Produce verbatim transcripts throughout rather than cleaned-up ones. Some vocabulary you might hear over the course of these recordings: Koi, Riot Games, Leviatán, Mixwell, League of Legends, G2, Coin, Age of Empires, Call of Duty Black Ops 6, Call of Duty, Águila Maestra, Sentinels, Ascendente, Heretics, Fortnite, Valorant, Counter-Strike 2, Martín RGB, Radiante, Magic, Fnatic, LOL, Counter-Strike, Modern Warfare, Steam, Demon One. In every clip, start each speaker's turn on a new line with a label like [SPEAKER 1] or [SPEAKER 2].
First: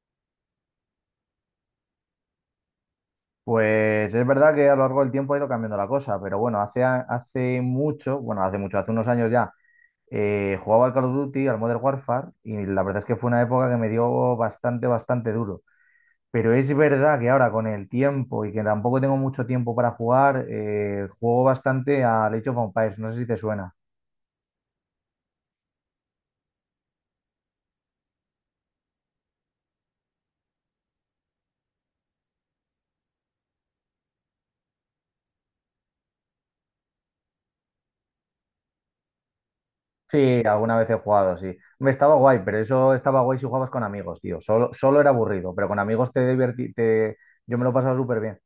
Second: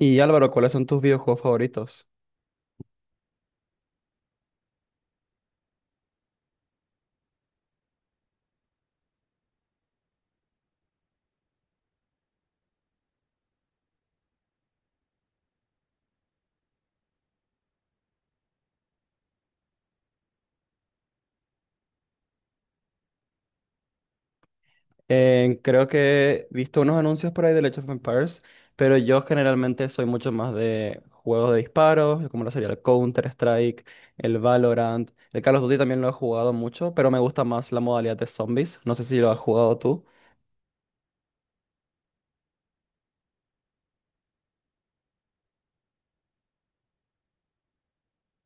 [SPEAKER 1] Y Álvaro, ¿cuáles son tus videojuegos favoritos?
[SPEAKER 2] Pues es verdad que a lo largo del tiempo ha ido cambiando la cosa, pero bueno, hace, a- hace mucho, bueno, hace mucho, hace unos años ya, eh, jugaba al Call of Duty, al Modern Warfare, y la verdad es que fue una época que me dio bastante, bastante duro. Pero es verdad que ahora con el tiempo y que tampoco tengo mucho tiempo para jugar, eh, juego bastante al Age of Empires, no sé si te suena.
[SPEAKER 1] Eh, creo que he visto unos anuncios por ahí de Age of Empires, pero yo generalmente soy mucho más de juegos de disparos, como lo sería el Counter-Strike, el Valorant. El Call of Duty también lo he jugado mucho, pero me gusta más la modalidad de zombies. No sé si lo has jugado tú.
[SPEAKER 2] Sí, alguna vez he jugado, sí. Me estaba guay, pero eso estaba guay si jugabas con amigos, tío. Solo, solo era aburrido, pero con amigos te divertí, te... yo me lo pasaba súper bien.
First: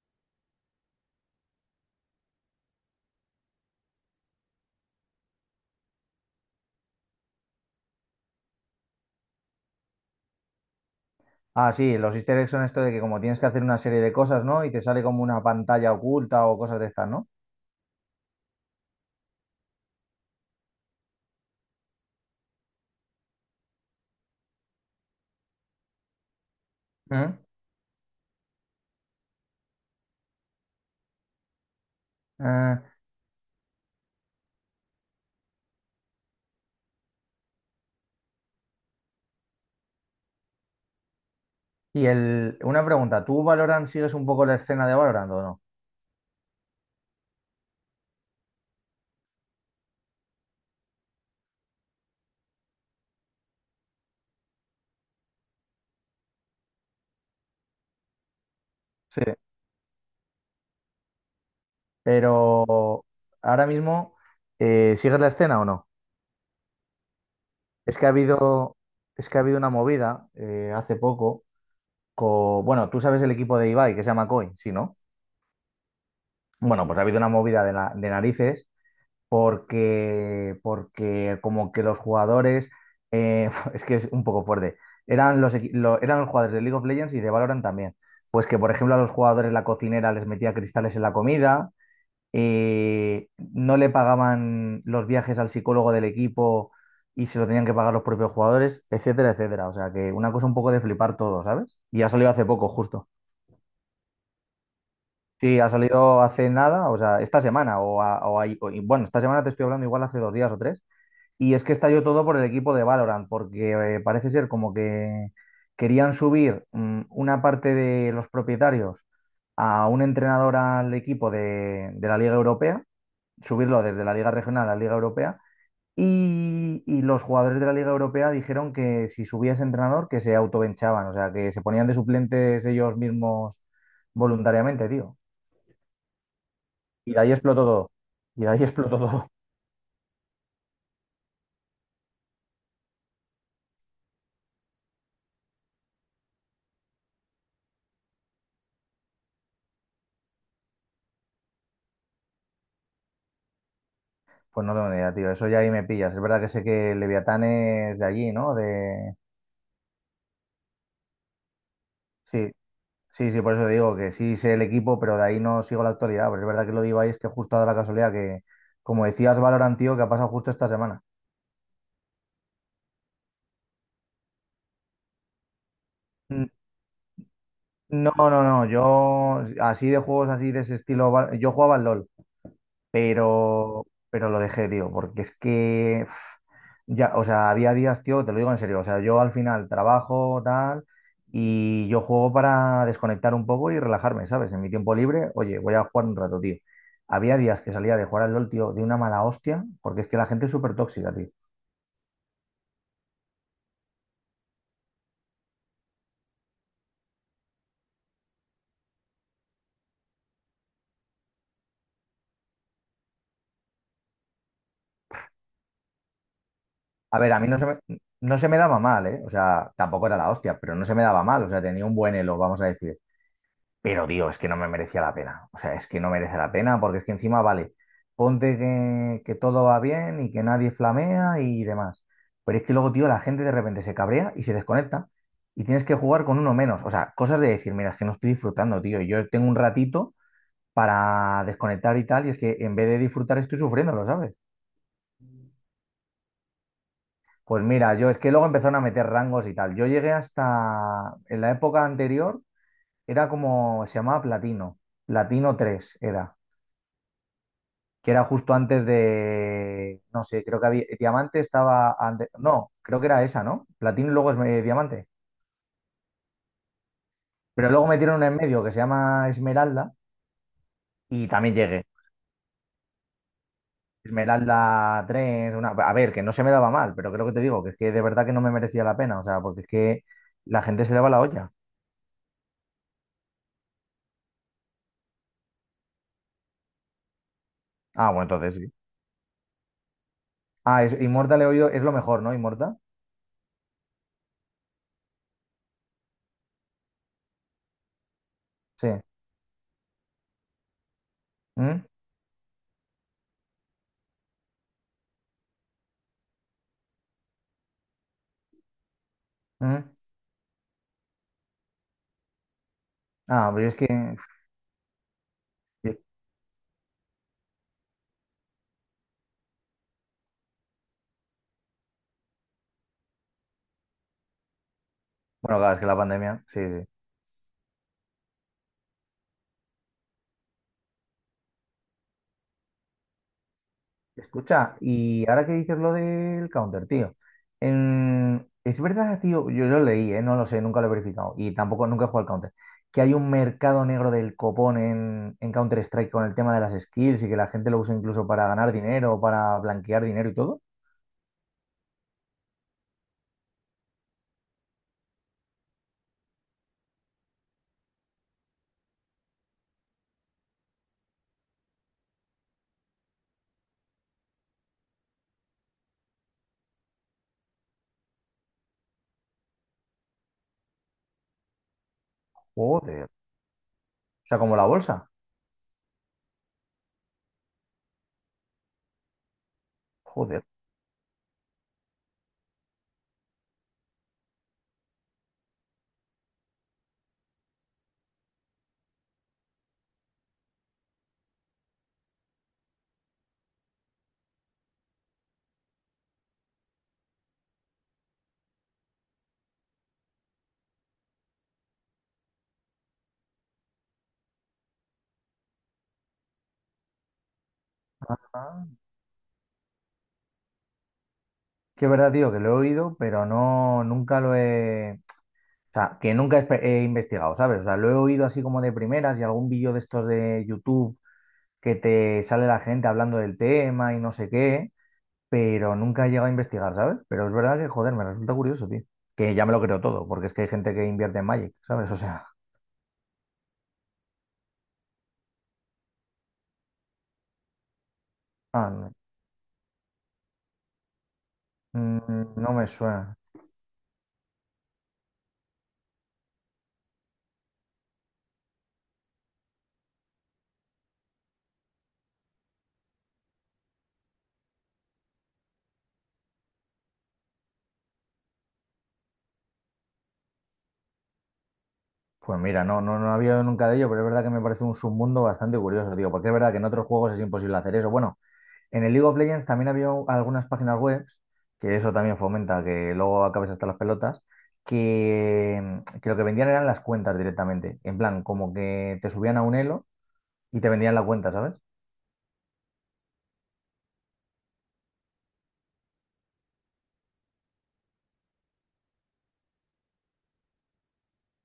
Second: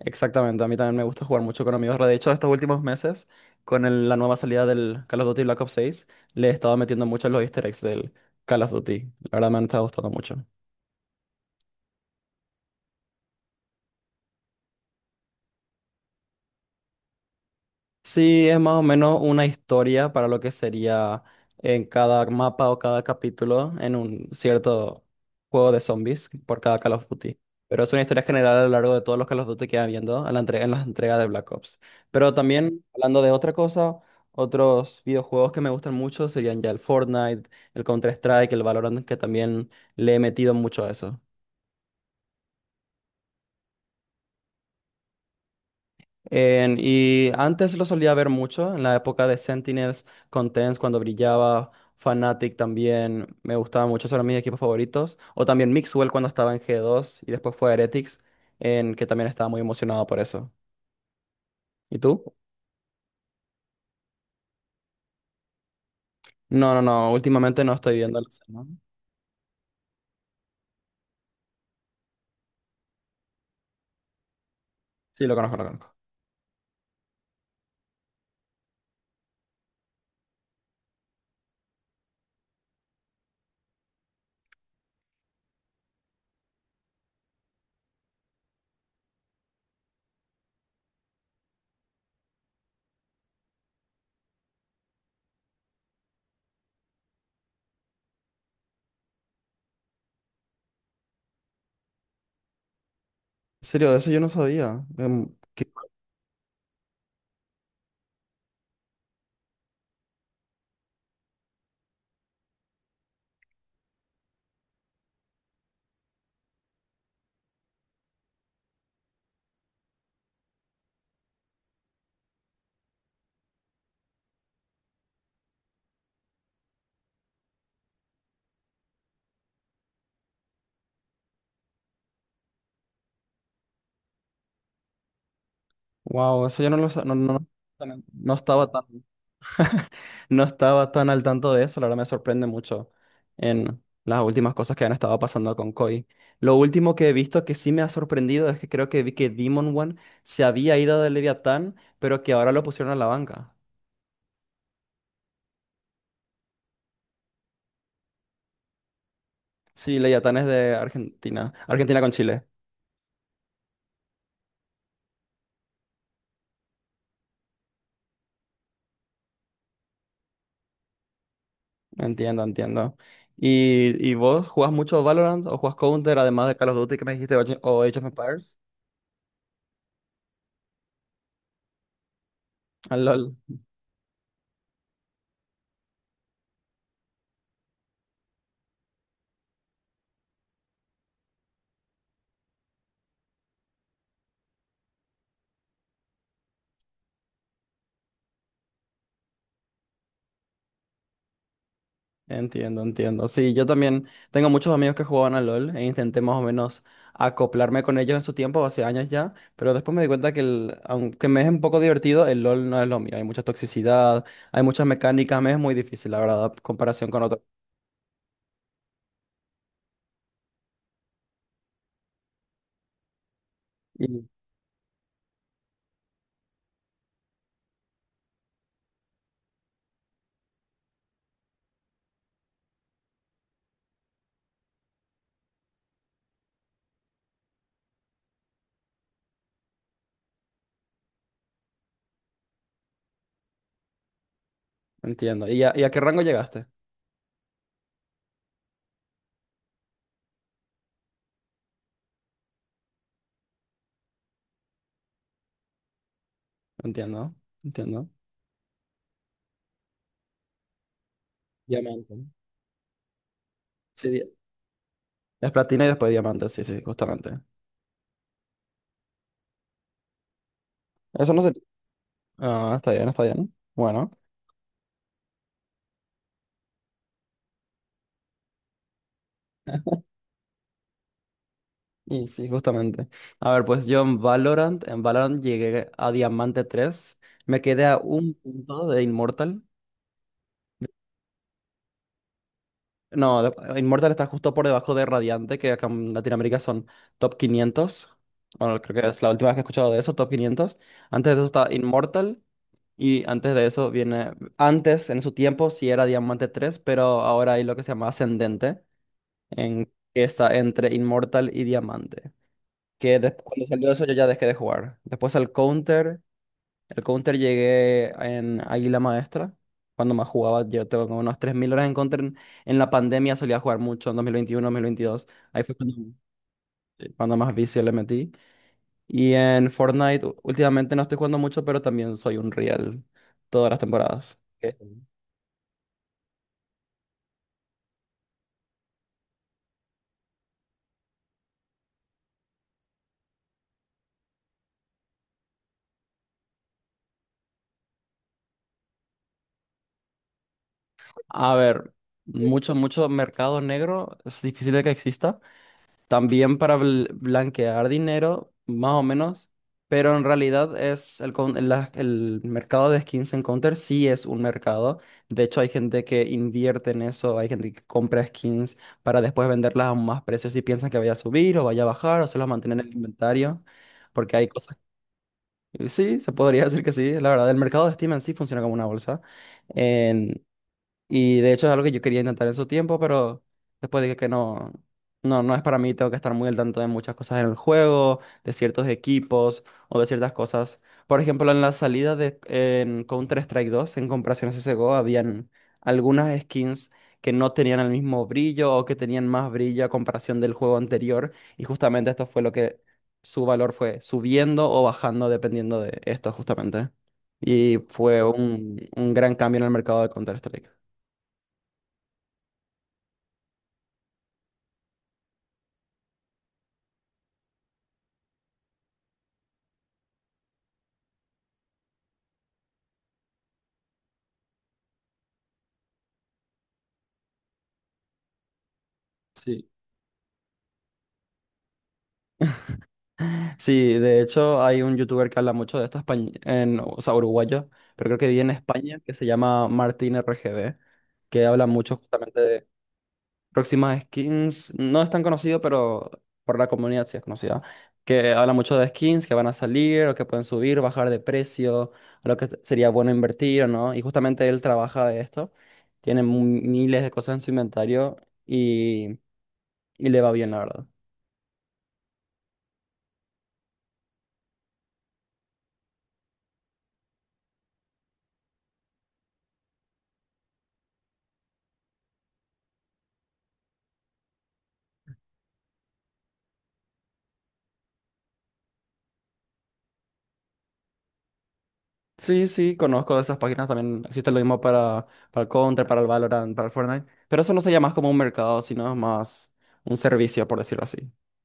[SPEAKER 1] Exactamente, a mí también me gusta jugar mucho con amigos. De hecho, estos últimos meses, con el- la nueva salida del Call of Duty Black Ops seis, le he estado metiendo mucho en los easter eggs del Call of Duty. La verdad me han estado gustando mucho.
[SPEAKER 2] Ah, sí, los easter eggs son esto de que como tienes que hacer una serie de cosas, ¿no? Y te sale como una pantalla oculta o cosas de estas, ¿no?
[SPEAKER 1] Sí, es más o menos una historia para lo que sería en cada mapa o cada capítulo en un cierto juego de zombies por cada Call of Duty.
[SPEAKER 2] ¿Mm?
[SPEAKER 1] Pero es una historia general a lo largo de todos los Call of Duty que van viendo a la entre- en las entregas de Black Ops. Pero también,
[SPEAKER 2] Ah,
[SPEAKER 1] hablando de otra cosa, otros videojuegos que me gustan mucho serían ya el Fortnite, el Counter-Strike, el Valorant, que también le he metido mucho a eso.
[SPEAKER 2] y el, una pregunta, ¿tú Valorant sigues un poco la escena de Valorant o no?
[SPEAKER 1] En- y antes lo solía ver mucho, en la época de Sentinels, con cuando brillaba. Fnatic también me gustaba mucho, son mis equipos favoritos. O también Mixwell cuando estaba en G dos y después fue a Heretics, en que
[SPEAKER 2] Sí.
[SPEAKER 1] también estaba muy emocionado por eso. ¿Y tú?
[SPEAKER 2] Pero ahora mismo, eh, ¿sigues la escena o no?
[SPEAKER 1] No, no, no, últimamente no estoy
[SPEAKER 2] Es que ha
[SPEAKER 1] viendo a Lucero.
[SPEAKER 2] habido, es que ha habido una movida eh, hace poco, co- bueno, tú sabes el equipo de Ibai que se llama Coin, ¿sí, no?
[SPEAKER 1] Sí, lo conozco, lo conozco.
[SPEAKER 2] Bueno, pues ha habido una movida de, na- de narices porque, porque como que los jugadores, eh, es que es un poco fuerte, eran los, equi- lo- eran los jugadores de League of Legends y de Valorant también. Pues que, por ejemplo, a los jugadores la cocinera les metía cristales en la comida, eh, no le pagaban los viajes al psicólogo del equipo y se lo tenían que pagar los propios jugadores, etcétera, etcétera. O sea que una cosa un poco de flipar todo, ¿sabes? Y ha salido hace poco, justo.
[SPEAKER 1] En serio, de eso yo no sabía. Em,
[SPEAKER 2] Sí, ha
[SPEAKER 1] qué-
[SPEAKER 2] salido hace nada, o sea, esta semana, o, a- o ahí- o- y bueno, esta semana te estoy hablando igual hace dos días o tres, y es que estalló todo por el equipo de Valorant, porque eh, parece ser como que querían subir mm, una parte de los propietarios a un entrenador al equipo de, de la Liga Europea, subirlo desde la Liga Regional a la Liga Europea, y, y los jugadores de la Liga Europea dijeron que si subía ese entrenador, que se autobenchaban, o sea, que se ponían de suplentes ellos mismos voluntariamente, tío.
[SPEAKER 1] Wow, eso yo no lo
[SPEAKER 2] Y
[SPEAKER 1] sabía, no,
[SPEAKER 2] de ahí
[SPEAKER 1] no,
[SPEAKER 2] explotó todo.
[SPEAKER 1] no no
[SPEAKER 2] Y de ahí
[SPEAKER 1] estaba tan.
[SPEAKER 2] explotó todo.
[SPEAKER 1] No estaba tan al tanto de eso, la verdad me sorprende mucho en las últimas cosas que han estado pasando con Koi. Lo último que he visto que sí me ha sorprendido es que creo que vi que Demon One se había ido de Leviatán, pero que ahora lo pusieron a la banca.
[SPEAKER 2] Pues no tengo ni idea, tío. Eso ya ahí me pillas. Es verdad que sé que Leviatán es de allí, ¿no? De...
[SPEAKER 1] Sí, Leviatán es de Argentina, Argentina con Chile.
[SPEAKER 2] Sí, sí, sí, por eso digo que sí sé el equipo, pero de ahí no sigo la actualidad. Pero es verdad que lo digo ahí, es que justo ha dado la casualidad que, como decías, Valorant, tío, que ha pasado justo esta semana.
[SPEAKER 1] Entiendo, entiendo. ¿Y, y vos jugás mucho Valorant o jugás Counter además
[SPEAKER 2] N-
[SPEAKER 1] de Call of Duty que me dijiste o Age o Age of
[SPEAKER 2] No, no,
[SPEAKER 1] Empires?
[SPEAKER 2] no. Yo, así de juegos así de ese estilo, va- yo jugaba al LOL.
[SPEAKER 1] Ah, LOL.
[SPEAKER 2] pero, pero lo dejé, tío, porque es que, uf, ya, o sea, había días, tío, te lo digo en serio, o sea, yo al final trabajo, tal, y yo juego para desconectar un poco y relajarme, ¿sabes? En mi tiempo libre, oye, voy a jugar un rato, tío. Había días que salía de jugar al LOL, tío, de una mala hostia, porque es que la gente es súper tóxica, tío.
[SPEAKER 1] Entiendo, entiendo. Sí, yo también tengo muchos amigos que jugaban al LOL e intenté más o menos acoplarme con ellos en su tiempo, hace años ya, pero después me di cuenta que el- aunque me es un poco divertido, el LOL no es lo mío. Hay mucha toxicidad, hay muchas mecánicas, me es muy difícil, la verdad, en comparación
[SPEAKER 2] A
[SPEAKER 1] con
[SPEAKER 2] ver,
[SPEAKER 1] otros.
[SPEAKER 2] a mí no se me, no se me daba mal, ¿eh? O sea, tampoco era la hostia, pero no se me daba mal, o sea, tenía un buen elo, vamos a decir. Pero,
[SPEAKER 1] Y-
[SPEAKER 2] tío, es que no me merecía la pena. O sea, es que no merece la pena porque es que encima, vale, ponte que, que todo va bien y que nadie flamea y demás. Pero es que luego, tío, la gente de repente se cabrea y se desconecta y tienes que jugar con uno menos. O sea, cosas de decir, mira, es que no estoy disfrutando, tío. Yo tengo un ratito para desconectar y tal y es que en vez de disfrutar estoy sufriendo, ¿lo sabes?
[SPEAKER 1] Entiendo. ¿Y a, y a qué rango llegaste?
[SPEAKER 2] Pues mira, yo es que luego empezaron a meter rangos y tal. Yo llegué hasta, en la época anterior, era como, se llamaba Platino. Platino tres era.
[SPEAKER 1] Entiendo, entiendo.
[SPEAKER 2] Que era justo antes de, no sé, creo que había, eh, Diamante estaba
[SPEAKER 1] Diamante.
[SPEAKER 2] antes, no, creo que era esa, ¿no?
[SPEAKER 1] Sí,
[SPEAKER 2] Platino y luego
[SPEAKER 1] di-
[SPEAKER 2] es eh, Diamante.
[SPEAKER 1] es platina y después diamante, sí, sí, justamente.
[SPEAKER 2] Pero luego metieron una en medio que se llama Esmeralda y
[SPEAKER 1] Eso no sé.
[SPEAKER 2] también llegué.
[SPEAKER 1] Ah, está bien, está bien. Bueno.
[SPEAKER 2] Esmeralda tres una... a ver, que no se me daba mal, pero creo que te digo que es que de verdad que no me merecía la pena, o sea, porque es que la gente se le va la olla.
[SPEAKER 1] Y sí, justamente. A ver, pues yo en Valorant, en Valorant llegué a Diamante tres. Me quedé a
[SPEAKER 2] Ah, bueno,
[SPEAKER 1] un
[SPEAKER 2] entonces sí.
[SPEAKER 1] punto de Immortal.
[SPEAKER 2] Ah, es, Inmorta le he oído, es lo mejor, ¿no? Inmortal,
[SPEAKER 1] No, de- Immortal está justo por debajo de Radiante, que acá en Latinoamérica son top quinientos. Bueno,
[SPEAKER 2] sí.
[SPEAKER 1] creo que es la última vez que he escuchado de eso, top quinientos. Antes de eso está
[SPEAKER 2] ¿Mm?
[SPEAKER 1] Immortal. Y antes de eso viene, antes en su tiempo sí era Diamante tres pero ahora hay lo que se llama Ascendente, en,
[SPEAKER 2] ¿Mm?
[SPEAKER 1] que está entre Inmortal y Diamante. Que después,
[SPEAKER 2] Ah,
[SPEAKER 1] cuando
[SPEAKER 2] pero es que,
[SPEAKER 1] salió eso yo ya dejé de jugar. Después al Counter, el Counter llegué en Águila Maestra, cuando más jugaba, yo tengo como unas tres mil horas en Counter. En, en la pandemia solía jugar mucho, en dos dos mil veintiuno, dos mil veintidós,
[SPEAKER 2] bueno,
[SPEAKER 1] ahí
[SPEAKER 2] claro,
[SPEAKER 1] fue
[SPEAKER 2] es que
[SPEAKER 1] cuando,
[SPEAKER 2] la pandemia, sí, sí. Sí.
[SPEAKER 1] eh, cuando más vicio le metí. Y en Fortnite, u- últimamente no estoy jugando mucho, pero también soy un real todas las temporadas.
[SPEAKER 2] Escucha,
[SPEAKER 1] Ok.
[SPEAKER 2] y ahora que dices lo del counter, tío. en- Es verdad, tío, yo lo leí, ¿eh? No lo sé, nunca lo he verificado. Y tampoco nunca he jugado al counter. Que hay un mercado negro del copón en, en Counter-Strike con el tema de las skills y que la gente lo usa incluso para ganar dinero, para blanquear dinero y todo.
[SPEAKER 1] A ver, mucho, mucho mercado negro, es difícil de que exista. También para bl- blanquear dinero, más o menos, pero en realidad es el, con- la- el mercado de skins en Counter sí es un mercado. De hecho, hay gente que invierte en eso, hay gente que compra skins para después venderlas a más precios y piensan que vaya a subir o vaya a bajar o se los mantienen en el
[SPEAKER 2] Joder.
[SPEAKER 1] inventario,
[SPEAKER 2] O
[SPEAKER 1] porque
[SPEAKER 2] sea,
[SPEAKER 1] hay
[SPEAKER 2] como la
[SPEAKER 1] cosas.
[SPEAKER 2] bolsa.
[SPEAKER 1] Sí, se podría decir que sí. La verdad, el mercado de Steam en sí funciona como una bolsa.
[SPEAKER 2] Joder.
[SPEAKER 1] Y de hecho es algo que yo quería intentar en su tiempo, pero después dije que no, no, no es para mí, tengo que estar muy al tanto de muchas cosas en el juego, de ciertos equipos o de ciertas cosas. Por ejemplo, en la salida de en Counter-Strike dos en comparación a C S G O, habían algunas skins que no tenían el mismo brillo o que tenían más brillo a comparación del juego anterior. Y justamente esto fue lo que su valor fue subiendo o bajando dependiendo de esto justamente. Y fue
[SPEAKER 2] Ah.
[SPEAKER 1] un, un gran cambio en el mercado de Counter-Strike.
[SPEAKER 2] Que es verdad, tío, que lo he oído, pero no, nunca lo he. O sea, que nunca he, espe- he investigado, ¿sabes? O sea, lo he oído así como de primeras y algún vídeo de estos de YouTube que te sale la gente hablando del tema y no sé qué, pero nunca he llegado a investigar, ¿sabes? Pero es verdad que, joder, me resulta curioso, tío. Que ya me lo
[SPEAKER 1] Sí.
[SPEAKER 2] creo todo, porque es que hay gente que invierte en Magic, ¿sabes? O sea,
[SPEAKER 1] Sí, de hecho hay un youtuber que habla mucho de esto, españ- en, o sea, uruguayo, pero creo que vive en
[SPEAKER 2] ah, no,
[SPEAKER 1] España, que se llama Martín R G B, que habla mucho
[SPEAKER 2] mm,
[SPEAKER 1] justamente
[SPEAKER 2] no me
[SPEAKER 1] de
[SPEAKER 2] suena.
[SPEAKER 1] próximas skins. No es tan conocido, pero por la comunidad sí es conocida. Que habla mucho de skins que van a salir o que pueden subir, bajar de precio, a lo que t- sería bueno invertir o no. Y justamente él trabaja de esto, tiene mu- miles de cosas en su inventario y, y le va bien, la verdad.
[SPEAKER 2] Pues mira, no, no, no había oído nunca de ello, pero es verdad que me parece un submundo bastante curioso, tío, porque es verdad que en otros juegos es imposible hacer eso. Bueno, en el League of Legends también había algunas páginas web, que eso también fomenta que luego acabes hasta las pelotas, que, mm, que lo que vendían eran las cuentas directamente. En plan, como que te subían a un elo y te vendían la cuenta, ¿sabes?
[SPEAKER 1] Sí, sí, conozco de esas páginas también. Existe lo mismo para, para el Counter, para el Valorant, para el Fortnite. Pero eso no sería más como un mercado, sino es más un servicio, por decirlo así.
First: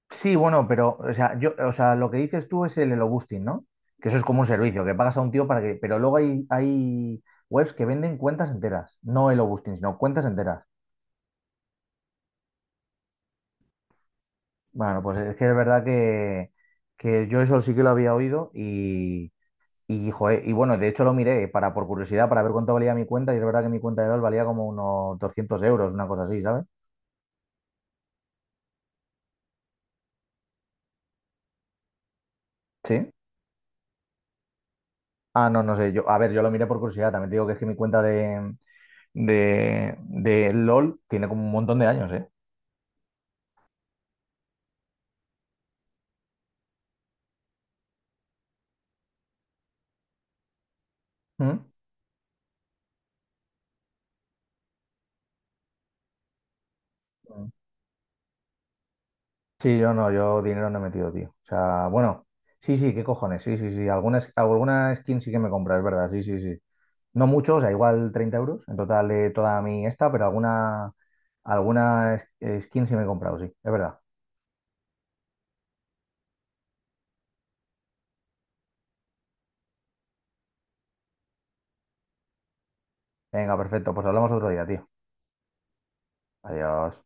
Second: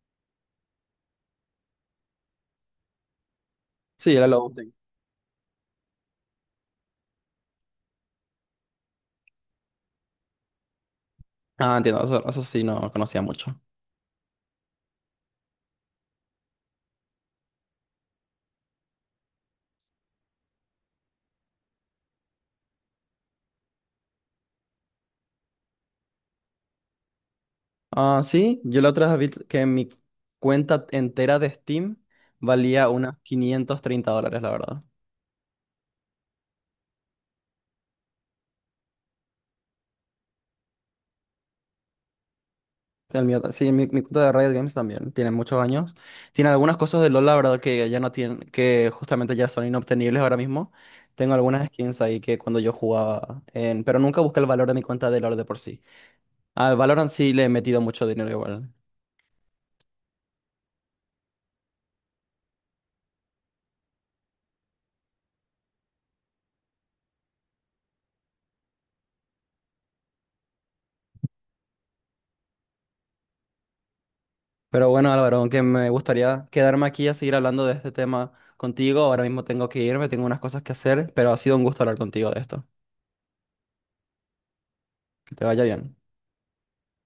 [SPEAKER 2] Sí, bueno, pero, o sea, yo, o sea, lo que dices tú es el elo boosting, ¿no? Que
[SPEAKER 1] Sí,
[SPEAKER 2] eso es
[SPEAKER 1] era
[SPEAKER 2] como
[SPEAKER 1] lo
[SPEAKER 2] un
[SPEAKER 1] útil.
[SPEAKER 2] servicio, que pagas a un tío para que. Pero luego hay, hay webs que venden cuentas enteras, no elo boosting, sino cuentas enteras.
[SPEAKER 1] Ah, entiendo, eso, eso sí no conocía mucho.
[SPEAKER 2] Bueno, pues es que es verdad que, que yo eso sí que lo había oído y. Y, joder, y bueno, de hecho lo miré para, por curiosidad para ver cuánto valía mi cuenta y es verdad que mi cuenta de LOL valía como unos doscientos euros, una cosa así, ¿sabes?
[SPEAKER 1] Ah, sí, yo la otra vez vi que mi cuenta entera de Steam valía
[SPEAKER 2] Sí.
[SPEAKER 1] unas quinientos treinta dólares, la verdad.
[SPEAKER 2] Ah, no, no sé. Yo, a ver, yo lo miré por curiosidad. También te digo que es que mi cuenta de, de, de LOL tiene como un montón de años, ¿eh?
[SPEAKER 1] El mío ta- sí, mi, mi cuenta de Riot Games también tiene muchos años. Tiene algunas cosas de LoL, la verdad, que ya no tienen, que justamente ya son inobtenibles ahora mismo. Tengo
[SPEAKER 2] ¿Mm?
[SPEAKER 1] algunas skins ahí que cuando yo jugaba, en, pero nunca busqué el valor de mi cuenta de LoL de por sí. Al Valorant sí le he metido mucho dinero igual.
[SPEAKER 2] Sí, yo no, yo dinero no he metido, tío. O sea, bueno, sí, sí, qué cojones, sí, sí, sí. Algunas, sk- alguna skin sí que me compra, es verdad, sí, sí, sí. No mucho, o sea, igual treinta euros en total de toda mi esta, pero alguna, alguna es- eh, skin sí me he comprado, sí, es verdad.
[SPEAKER 1] Pero bueno, Álvaro, aunque me gustaría quedarme aquí a seguir hablando de este tema contigo, ahora mismo tengo que irme, tengo unas cosas que hacer, pero ha sido un gusto hablar contigo de esto.
[SPEAKER 2] Venga, perfecto, pues hablamos otro día, tío.
[SPEAKER 1] Que te vaya bien.
[SPEAKER 2] Adiós.